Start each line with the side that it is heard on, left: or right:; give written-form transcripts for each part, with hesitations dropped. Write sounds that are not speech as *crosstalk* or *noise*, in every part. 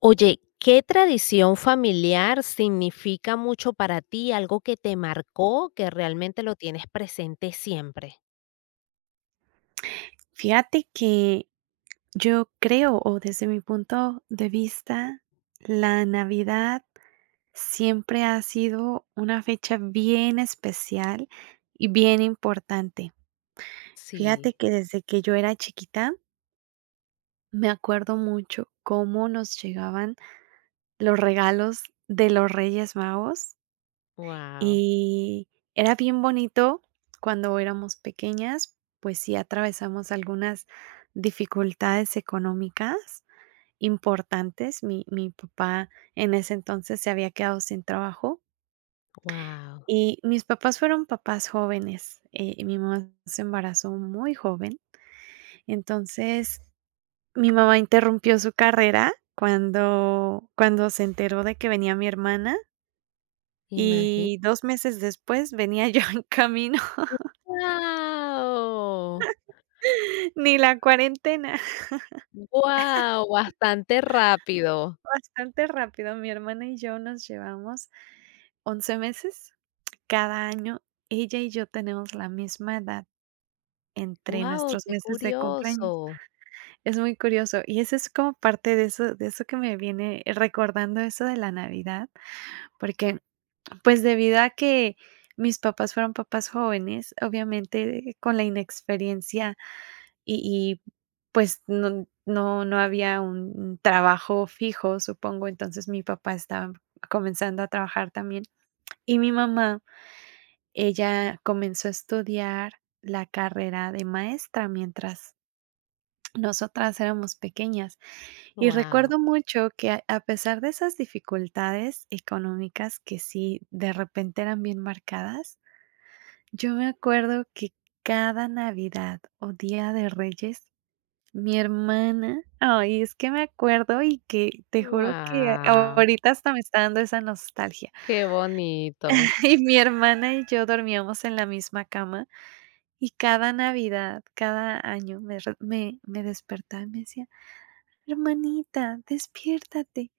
left: Oye, ¿qué tradición familiar significa mucho para ti? Algo que te marcó, que realmente lo tienes presente siempre.
right: Fíjate que yo creo, o desde mi punto de vista, la Navidad siempre ha sido una fecha bien especial y bien importante.
left: Sí,
right: Fíjate que desde que yo era chiquita, me acuerdo mucho cómo nos llegaban los regalos de los Reyes Magos
left: wow.
right: y era bien bonito cuando éramos pequeñas, pues sí atravesamos algunas dificultades económicas importantes. Mi papá en ese entonces se había quedado sin trabajo
left: Wow,
right: y mis papás fueron papás jóvenes, mi mamá se embarazó muy joven. Entonces, mi mamá interrumpió su carrera cuando se enteró de que venía mi hermana
left: imagínate.
right: y 2 meses después venía *laughs* yo en camino.
left: Wow,
right: Ni la cuarentena, *laughs*
left: wow, bastante rápido.
right: bastante rápido. Mi hermana y yo nos llevamos 11 meses. Cada año ella y yo tenemos la misma edad entre
left: Wow,
right: nuestros
left: qué
right: meses de cumpleaños.
left: curioso.
right: Es muy curioso, y eso es como parte de eso que me viene recordando eso de la Navidad, porque, pues, debido a que mis papás fueron papás jóvenes, obviamente, con la inexperiencia. Y pues, no había un trabajo fijo, supongo, entonces mi papá estaba comenzando a trabajar también. Y mi mamá, ella comenzó a estudiar la carrera de maestra mientras nosotras éramos pequeñas. Y
left: Wow,
right: recuerdo mucho que a pesar de esas dificultades económicas que sí de repente eran bien marcadas, yo me acuerdo que cada Navidad o Día de Reyes mi hermana, ay, es que me acuerdo y que te juro que
left: wow,
right: ahorita hasta me está dando esa nostalgia.
left: qué bonito.
right: *laughs* Y mi hermana y yo dormíamos en la misma cama y cada Navidad, cada año me despertaba y me decía: "Hermanita, despiértate.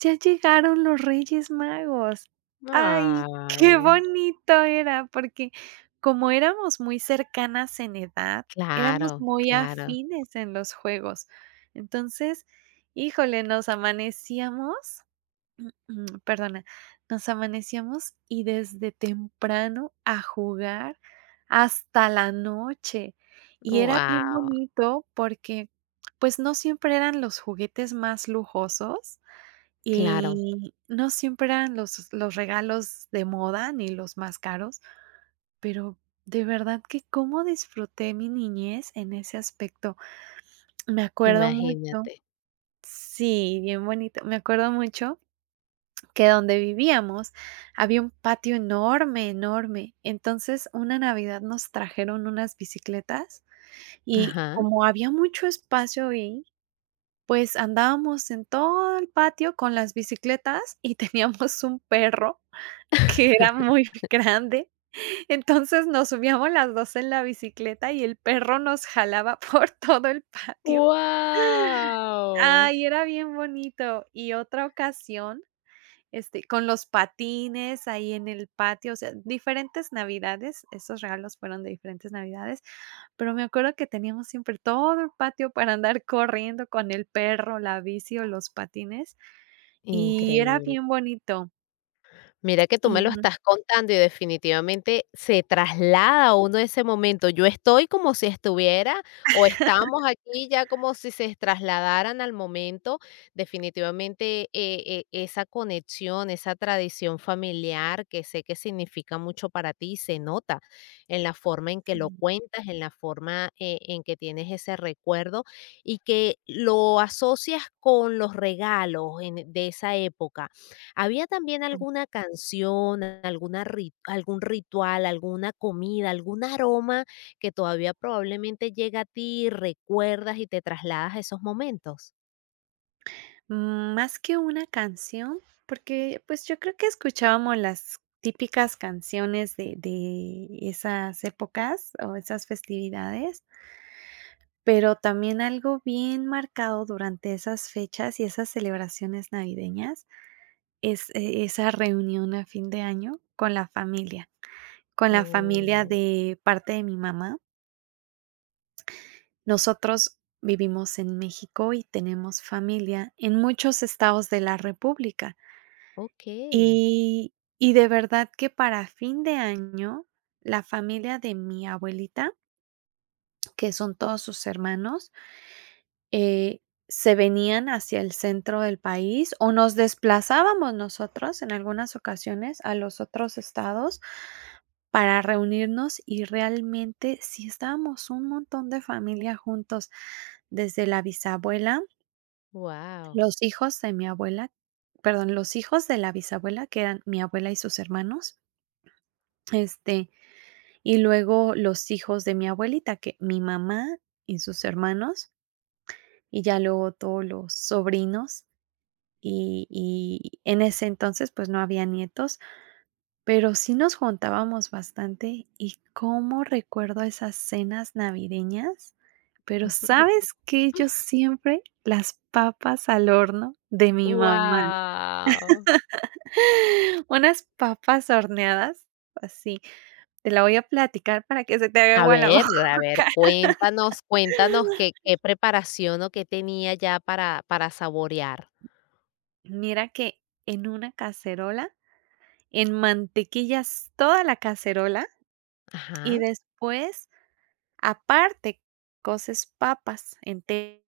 right: Ya llegaron los Reyes Magos". Ay, qué
left: Ay,
right: bonito era, porque como éramos muy cercanas en edad, éramos
left: claro,
right: muy
left: claro.
right: afines en los juegos. Entonces, híjole, nos amanecíamos. Perdona, nos amanecíamos y desde temprano a jugar hasta la noche. Y era bien
left: Wow,
right: bonito porque, pues, no siempre eran los juguetes más lujosos
left: claro,
right: y no siempre eran los regalos de moda ni los más caros, pero de verdad que cómo disfruté mi niñez en ese aspecto. Me acuerdo mucho,
left: imagínate.
right: sí, bien bonito. Me acuerdo mucho que donde vivíamos había un patio enorme, enorme. Entonces, una Navidad nos trajeron unas bicicletas y
left: Ajá.
right: como había mucho espacio ahí, pues andábamos en todo el patio con las bicicletas y *laughs* teníamos un perro que era
left: *laughs*
right: muy *laughs* grande. Entonces nos subíamos las 2 en la bicicleta y el perro nos jalaba *laughs* por todo el patio.
left: Wow,
right: Ay, era bien bonito. Y otra ocasión. Con los patines ahí en el patio, o sea, diferentes navidades, esos regalos fueron de diferentes navidades, pero me acuerdo que teníamos siempre todo el patio para andar corriendo con el perro, la bici o los patines, y era
left: increíble.
right: bien bonito.
left: Mira que tú me
right: Y
left: lo
right: no
left: estás contando y definitivamente se traslada a uno ese momento. Yo estoy como si estuviera o estamos aquí ya como si se trasladaran al momento. Definitivamente esa conexión, esa tradición familiar que sé que significa mucho para ti, se nota en la forma en que
right: sé,
left: lo cuentas, en la forma en que tienes ese recuerdo y que lo asocias con los regalos de esa época. ¿Había también alguna canción, algún ritual, alguna comida, algún aroma que todavía probablemente llega a ti y recuerdas y te trasladas a esos momentos?
right: más que una canción, porque, pues, yo creo que escuchábamos las típicas canciones de esas épocas o esas festividades. Pero también algo bien marcado durante esas fechas y esas celebraciones navideñas es, esa reunión a fin de año con la familia
left: Oh,
right: de parte de mi mamá. Nosotros vivimos en México y tenemos familia en muchos estados de la república.
left: ok.
right: Y y de verdad que para fin de año, la familia de mi abuelita, que son todos sus hermanos, Eh, se venían hacia el centro del país, o nos desplazábamos nosotros en algunas ocasiones a los otros estados para reunirnos, y realmente sí estábamos un montón de familia juntos, desde la bisabuela,
left: Wow.
right: los hijos de mi abuela, perdón, los hijos de la bisabuela, que eran mi abuela y sus hermanos, este, y luego los hijos de mi abuelita, que mi mamá y sus hermanos, y ya luego todos los sobrinos. Y en ese entonces, pues, no había nietos, pero sí nos juntábamos bastante, y cómo recuerdo esas cenas navideñas, pero,
left: *laughs*
right: ¿sabes qué? Yo siempre las papas al horno de mi mamá,
left: Wow.
right: *laughs* unas papas horneadas, así, te la voy a platicar para que se te haga agua la *laughs* boca.
left: A ver, cuéntanos, cuéntanos qué, qué preparación o qué tenía ya para saborear.
right: Mira que en una cacerola, en mantequillas toda la cacerola, y
left: Ajá,
right: después. Aparte, Coces papas enteras,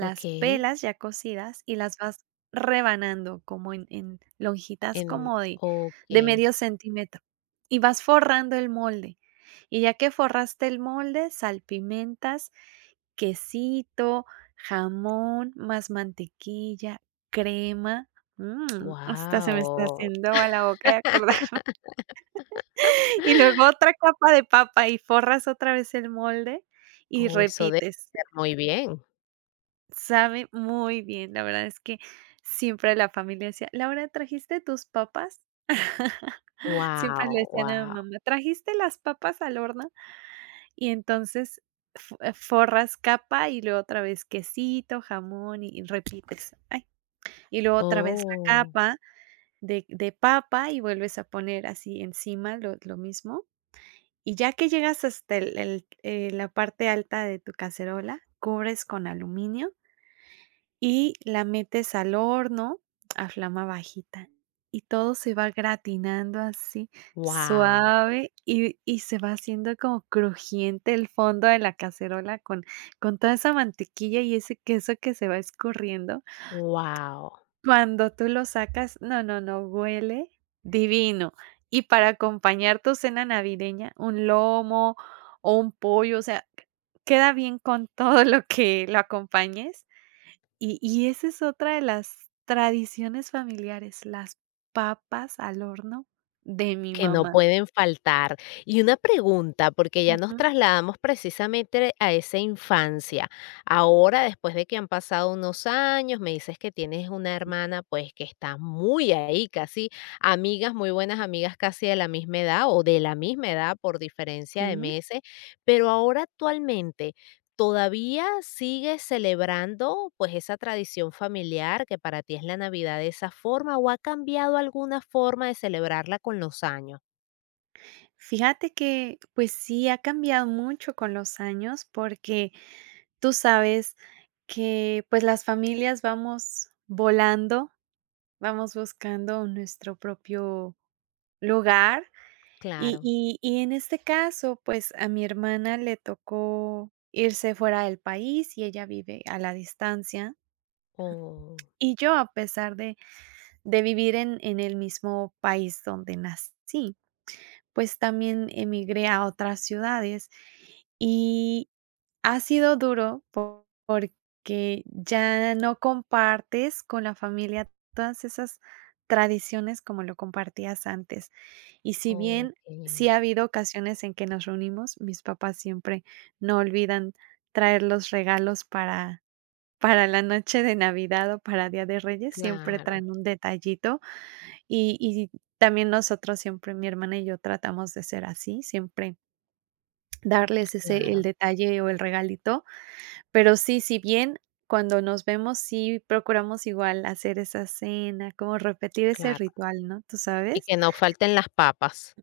left: ok.
right: pelas ya cocidas y las vas rebanando como en lonjitas
left: En,
right: como de
left: ok,
right: de medio centímetro y vas forrando el molde. Y ya que forraste el molde, salpimentas quesito, jamón, más mantequilla, crema. Mm, hasta se me está
left: wow.
right: haciendo a la boca de acordar. Y luego otra capa de papa y forras otra vez el molde y
left: Oh, eso debe
right: repites.
left: oler muy bien.
right: Sabe muy bien, la verdad es que siempre la familia decía: "Laura, ¿trajiste tus papas?" *laughs* Siempre le
left: Wow,
right: decían a mi
left: wow,
right: mamá: "¿Trajiste las papas al horno?" Y entonces fo forras capa y luego otra vez quesito, jamón y repites. Ay, y luego otra vez la
left: oh,
right: capa de papa y vuelves a poner así encima lo mismo. Y ya que llegas hasta la parte alta de tu cacerola, cubres con aluminio y la metes al horno a flama bajita. Y todo se va gratinando así
left: wow,
right: suave y se va haciendo como crujiente el fondo de la cacerola con toda esa mantequilla y ese queso que se va escurriendo.
left: wow,
right: Cuando tú lo sacas, no, no, no, huele divino. Y para acompañar tu cena navideña, un lomo o un pollo, o sea, queda bien con todo lo que lo acompañes. Y esa es otra de las tradiciones familiares, las papas al horno de mi
left: que no
right: mamá.
left: pueden faltar. Y una pregunta, porque ya nos
right: Ujú,
left: trasladamos precisamente a esa infancia. Ahora, después de que han pasado unos años, me dices que tienes una hermana, pues, que está muy ahí, casi amigas, muy buenas amigas, casi de la misma edad o de la misma edad por diferencia de
right: sí.
left: meses, pero ahora actualmente, ¿todavía sigues celebrando, pues, esa tradición familiar que para ti es la Navidad de esa forma, o ha cambiado alguna forma de celebrarla con los años?
right: Fíjate que, pues sí, ha cambiado mucho con los años porque tú sabes que, pues, las familias vamos volando, vamos buscando nuestro propio lugar, y
left: Claro.
right: y y en este caso, pues, a mi hermana le tocó irse fuera del país y ella vive a la distancia,
left: Oh,
right: y yo, a pesar de vivir en el mismo país donde nací, pues también emigré a otras ciudades y ha sido duro porque ya no compartes con la familia todas esas tradiciones como lo compartías antes. Y si bien
left: okey.
right: sí ha habido ocasiones en que nos reunimos, mis papás siempre no olvidan traer los regalos para la noche de Navidad o para Día de Reyes, siempre
left: Claro,
right: traen un detallito y también nosotros siempre, mi hermana y yo tratamos de ser así, siempre darles ese
left: claro,
right: el detalle o el regalito, pero sí, si bien cuando nos vemos, sí procuramos igual hacer esa cena, como repetir ese
left: claro.
right: ritual, ¿no? ¿Tú
left: Y
right: sabes?
left: que no falten las papas.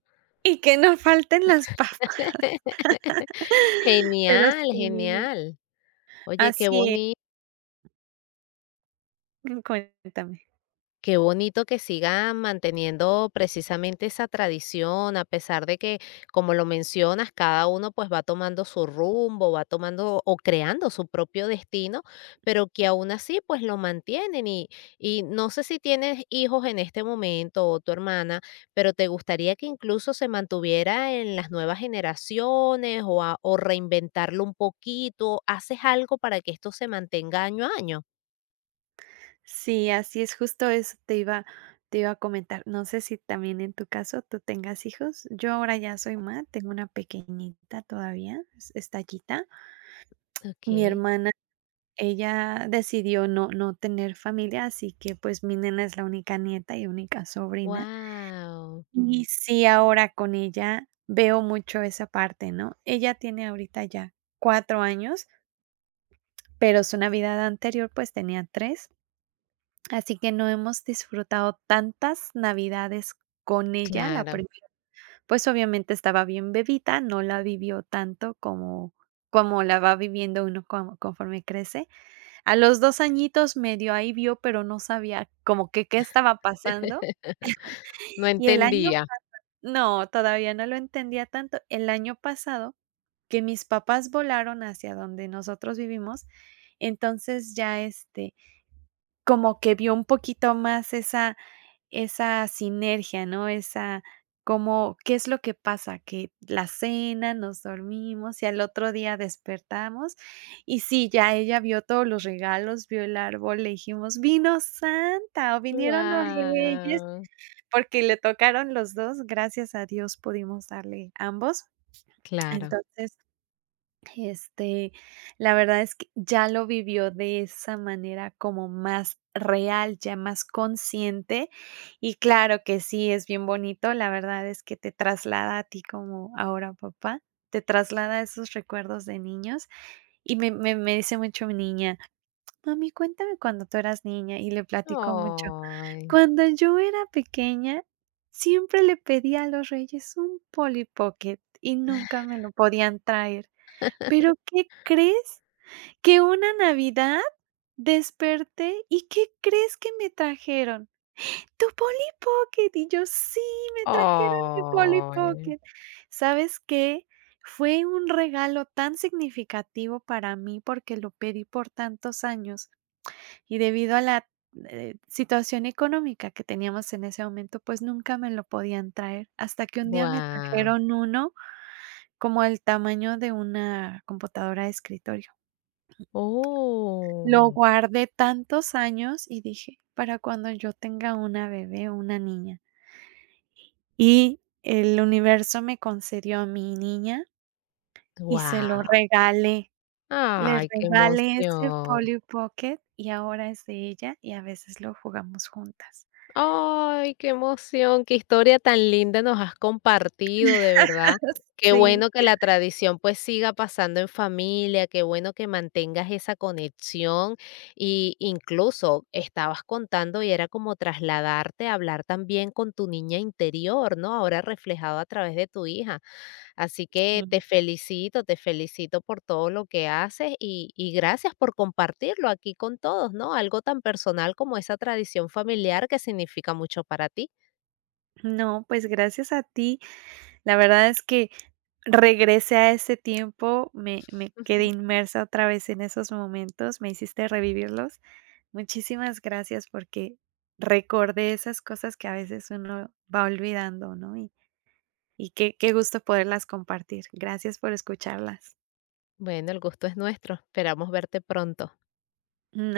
right: Y que no falten las papas,
left: *laughs*
right: *laughs* pero
left: Genial,
right: sí,
left: genial. Oye, qué
right: así es.
left: bonito.
right: Cuéntame.
left: Qué bonito que sigan manteniendo precisamente esa tradición, a pesar de que, como lo mencionas, cada uno pues va tomando su rumbo, va tomando o creando su propio destino, pero que aún así pues lo mantienen. Y no sé si tienes hijos en este momento o tu hermana, pero te gustaría que incluso se mantuviera en las nuevas generaciones o reinventarlo un poquito. ¿Haces algo para que esto se mantenga año a año?
right: Sí, así es, justo eso te iba a comentar. No sé si también en tu caso tú tengas hijos. Yo ahora ya soy mamá, tengo una pequeñita todavía, es Tallita.
left: Ok.
right: Mi hermana, ella decidió no tener familia, así que, pues, mi nena es la única nieta y única sobrina.
left: Wow.
right: Y sí, ahora con ella veo mucho esa parte, ¿no? Ella tiene ahorita ya 4 años, pero su Navidad anterior, pues, tenía 3. Así que no hemos disfrutado tantas Navidades con ella. La
left: Claro,
right: primera, pues, obviamente estaba bien bebita, no la vivió tanto como como la va viviendo uno como conforme crece. A los 2 añitos medio ahí vio, pero no sabía como que qué estaba pasando.
left: no
right: Y el año
left: entendía.
right: no, todavía no lo entendía tanto. El año pasado, que mis papás volaron hacia donde nosotros vivimos, entonces ya, como que vio un poquito más esa. Esa sinergia, ¿no? Esa como, ¿qué es lo que pasa? Que la cena, nos dormimos y al otro día despertamos, y sí, ya ella vio todos los regalos, vio el árbol, le dijimos: "Vino Santa o vinieron los reyes",
left: Wow,
right: porque le tocaron los dos, gracias a Dios pudimos darle ambos.
left: claro.
right: Entonces este, la verdad es que ya lo vivió de esa manera como más real, ya más consciente. Y claro que sí, es bien bonito. La verdad es que te traslada a ti como ahora papá, te traslada esos recuerdos de niños. Y me dice mucho mi niña, mami, cuéntame cuando tú eras niña. Y le platico mucho.
left: Ay,
right: Cuando yo era pequeña, siempre le pedía a los reyes un Polly Pocket y nunca me lo podían traer. Pero, ¿qué crees? Que una Navidad desperté, ¿y qué crees que me trajeron? Tu Polly Pocket. Y yo: "Sí, me trajeron mi Polly
left: ay,
right: Pocket". ¿Sabes qué? Fue un regalo tan significativo para mí, porque lo pedí por tantos años, y debido a la, situación económica que teníamos en ese momento, pues nunca me lo podían traer, hasta que un día me
left: wow,
right: trajeron uno como el tamaño de una computadora de escritorio. Lo
left: oh,
right: guardé tantos años y dije: "Para cuando yo tenga una bebé o una niña". Y el universo me concedió a mi niña y se lo
left: wow.
right: regalé. Le
left: Ay, qué
right: regalé ese
left: emoción.
right: Polly Pocket y ahora es de ella y a veces lo jugamos juntas.
left: Ay, qué emoción, qué historia tan linda nos has compartido, de verdad.
right: *laughs*
left: Qué
right: Sí,
left: bueno que la tradición pues siga pasando en familia, qué bueno que mantengas esa conexión y incluso estabas contando y era como trasladarte a hablar también con tu niña interior, ¿no? Ahora reflejado a través de tu hija. Así que
right: sí.
left: te felicito por todo lo que haces y gracias por compartirlo aquí con todos, ¿no? Algo tan personal como esa tradición familiar que significa mucho para ti.
right: No, pues gracias a ti. La verdad es que regresé a ese tiempo, me quedé
left: *laughs*
right: inmersa otra vez en esos momentos, me hiciste revivirlos. Muchísimas gracias porque recordé esas cosas que a veces uno va olvidando, ¿no? Y qué qué gusto poderlas compartir. Gracias por escucharlas.
left: Bueno, el gusto es nuestro. Esperamos verte pronto.
right: Mm.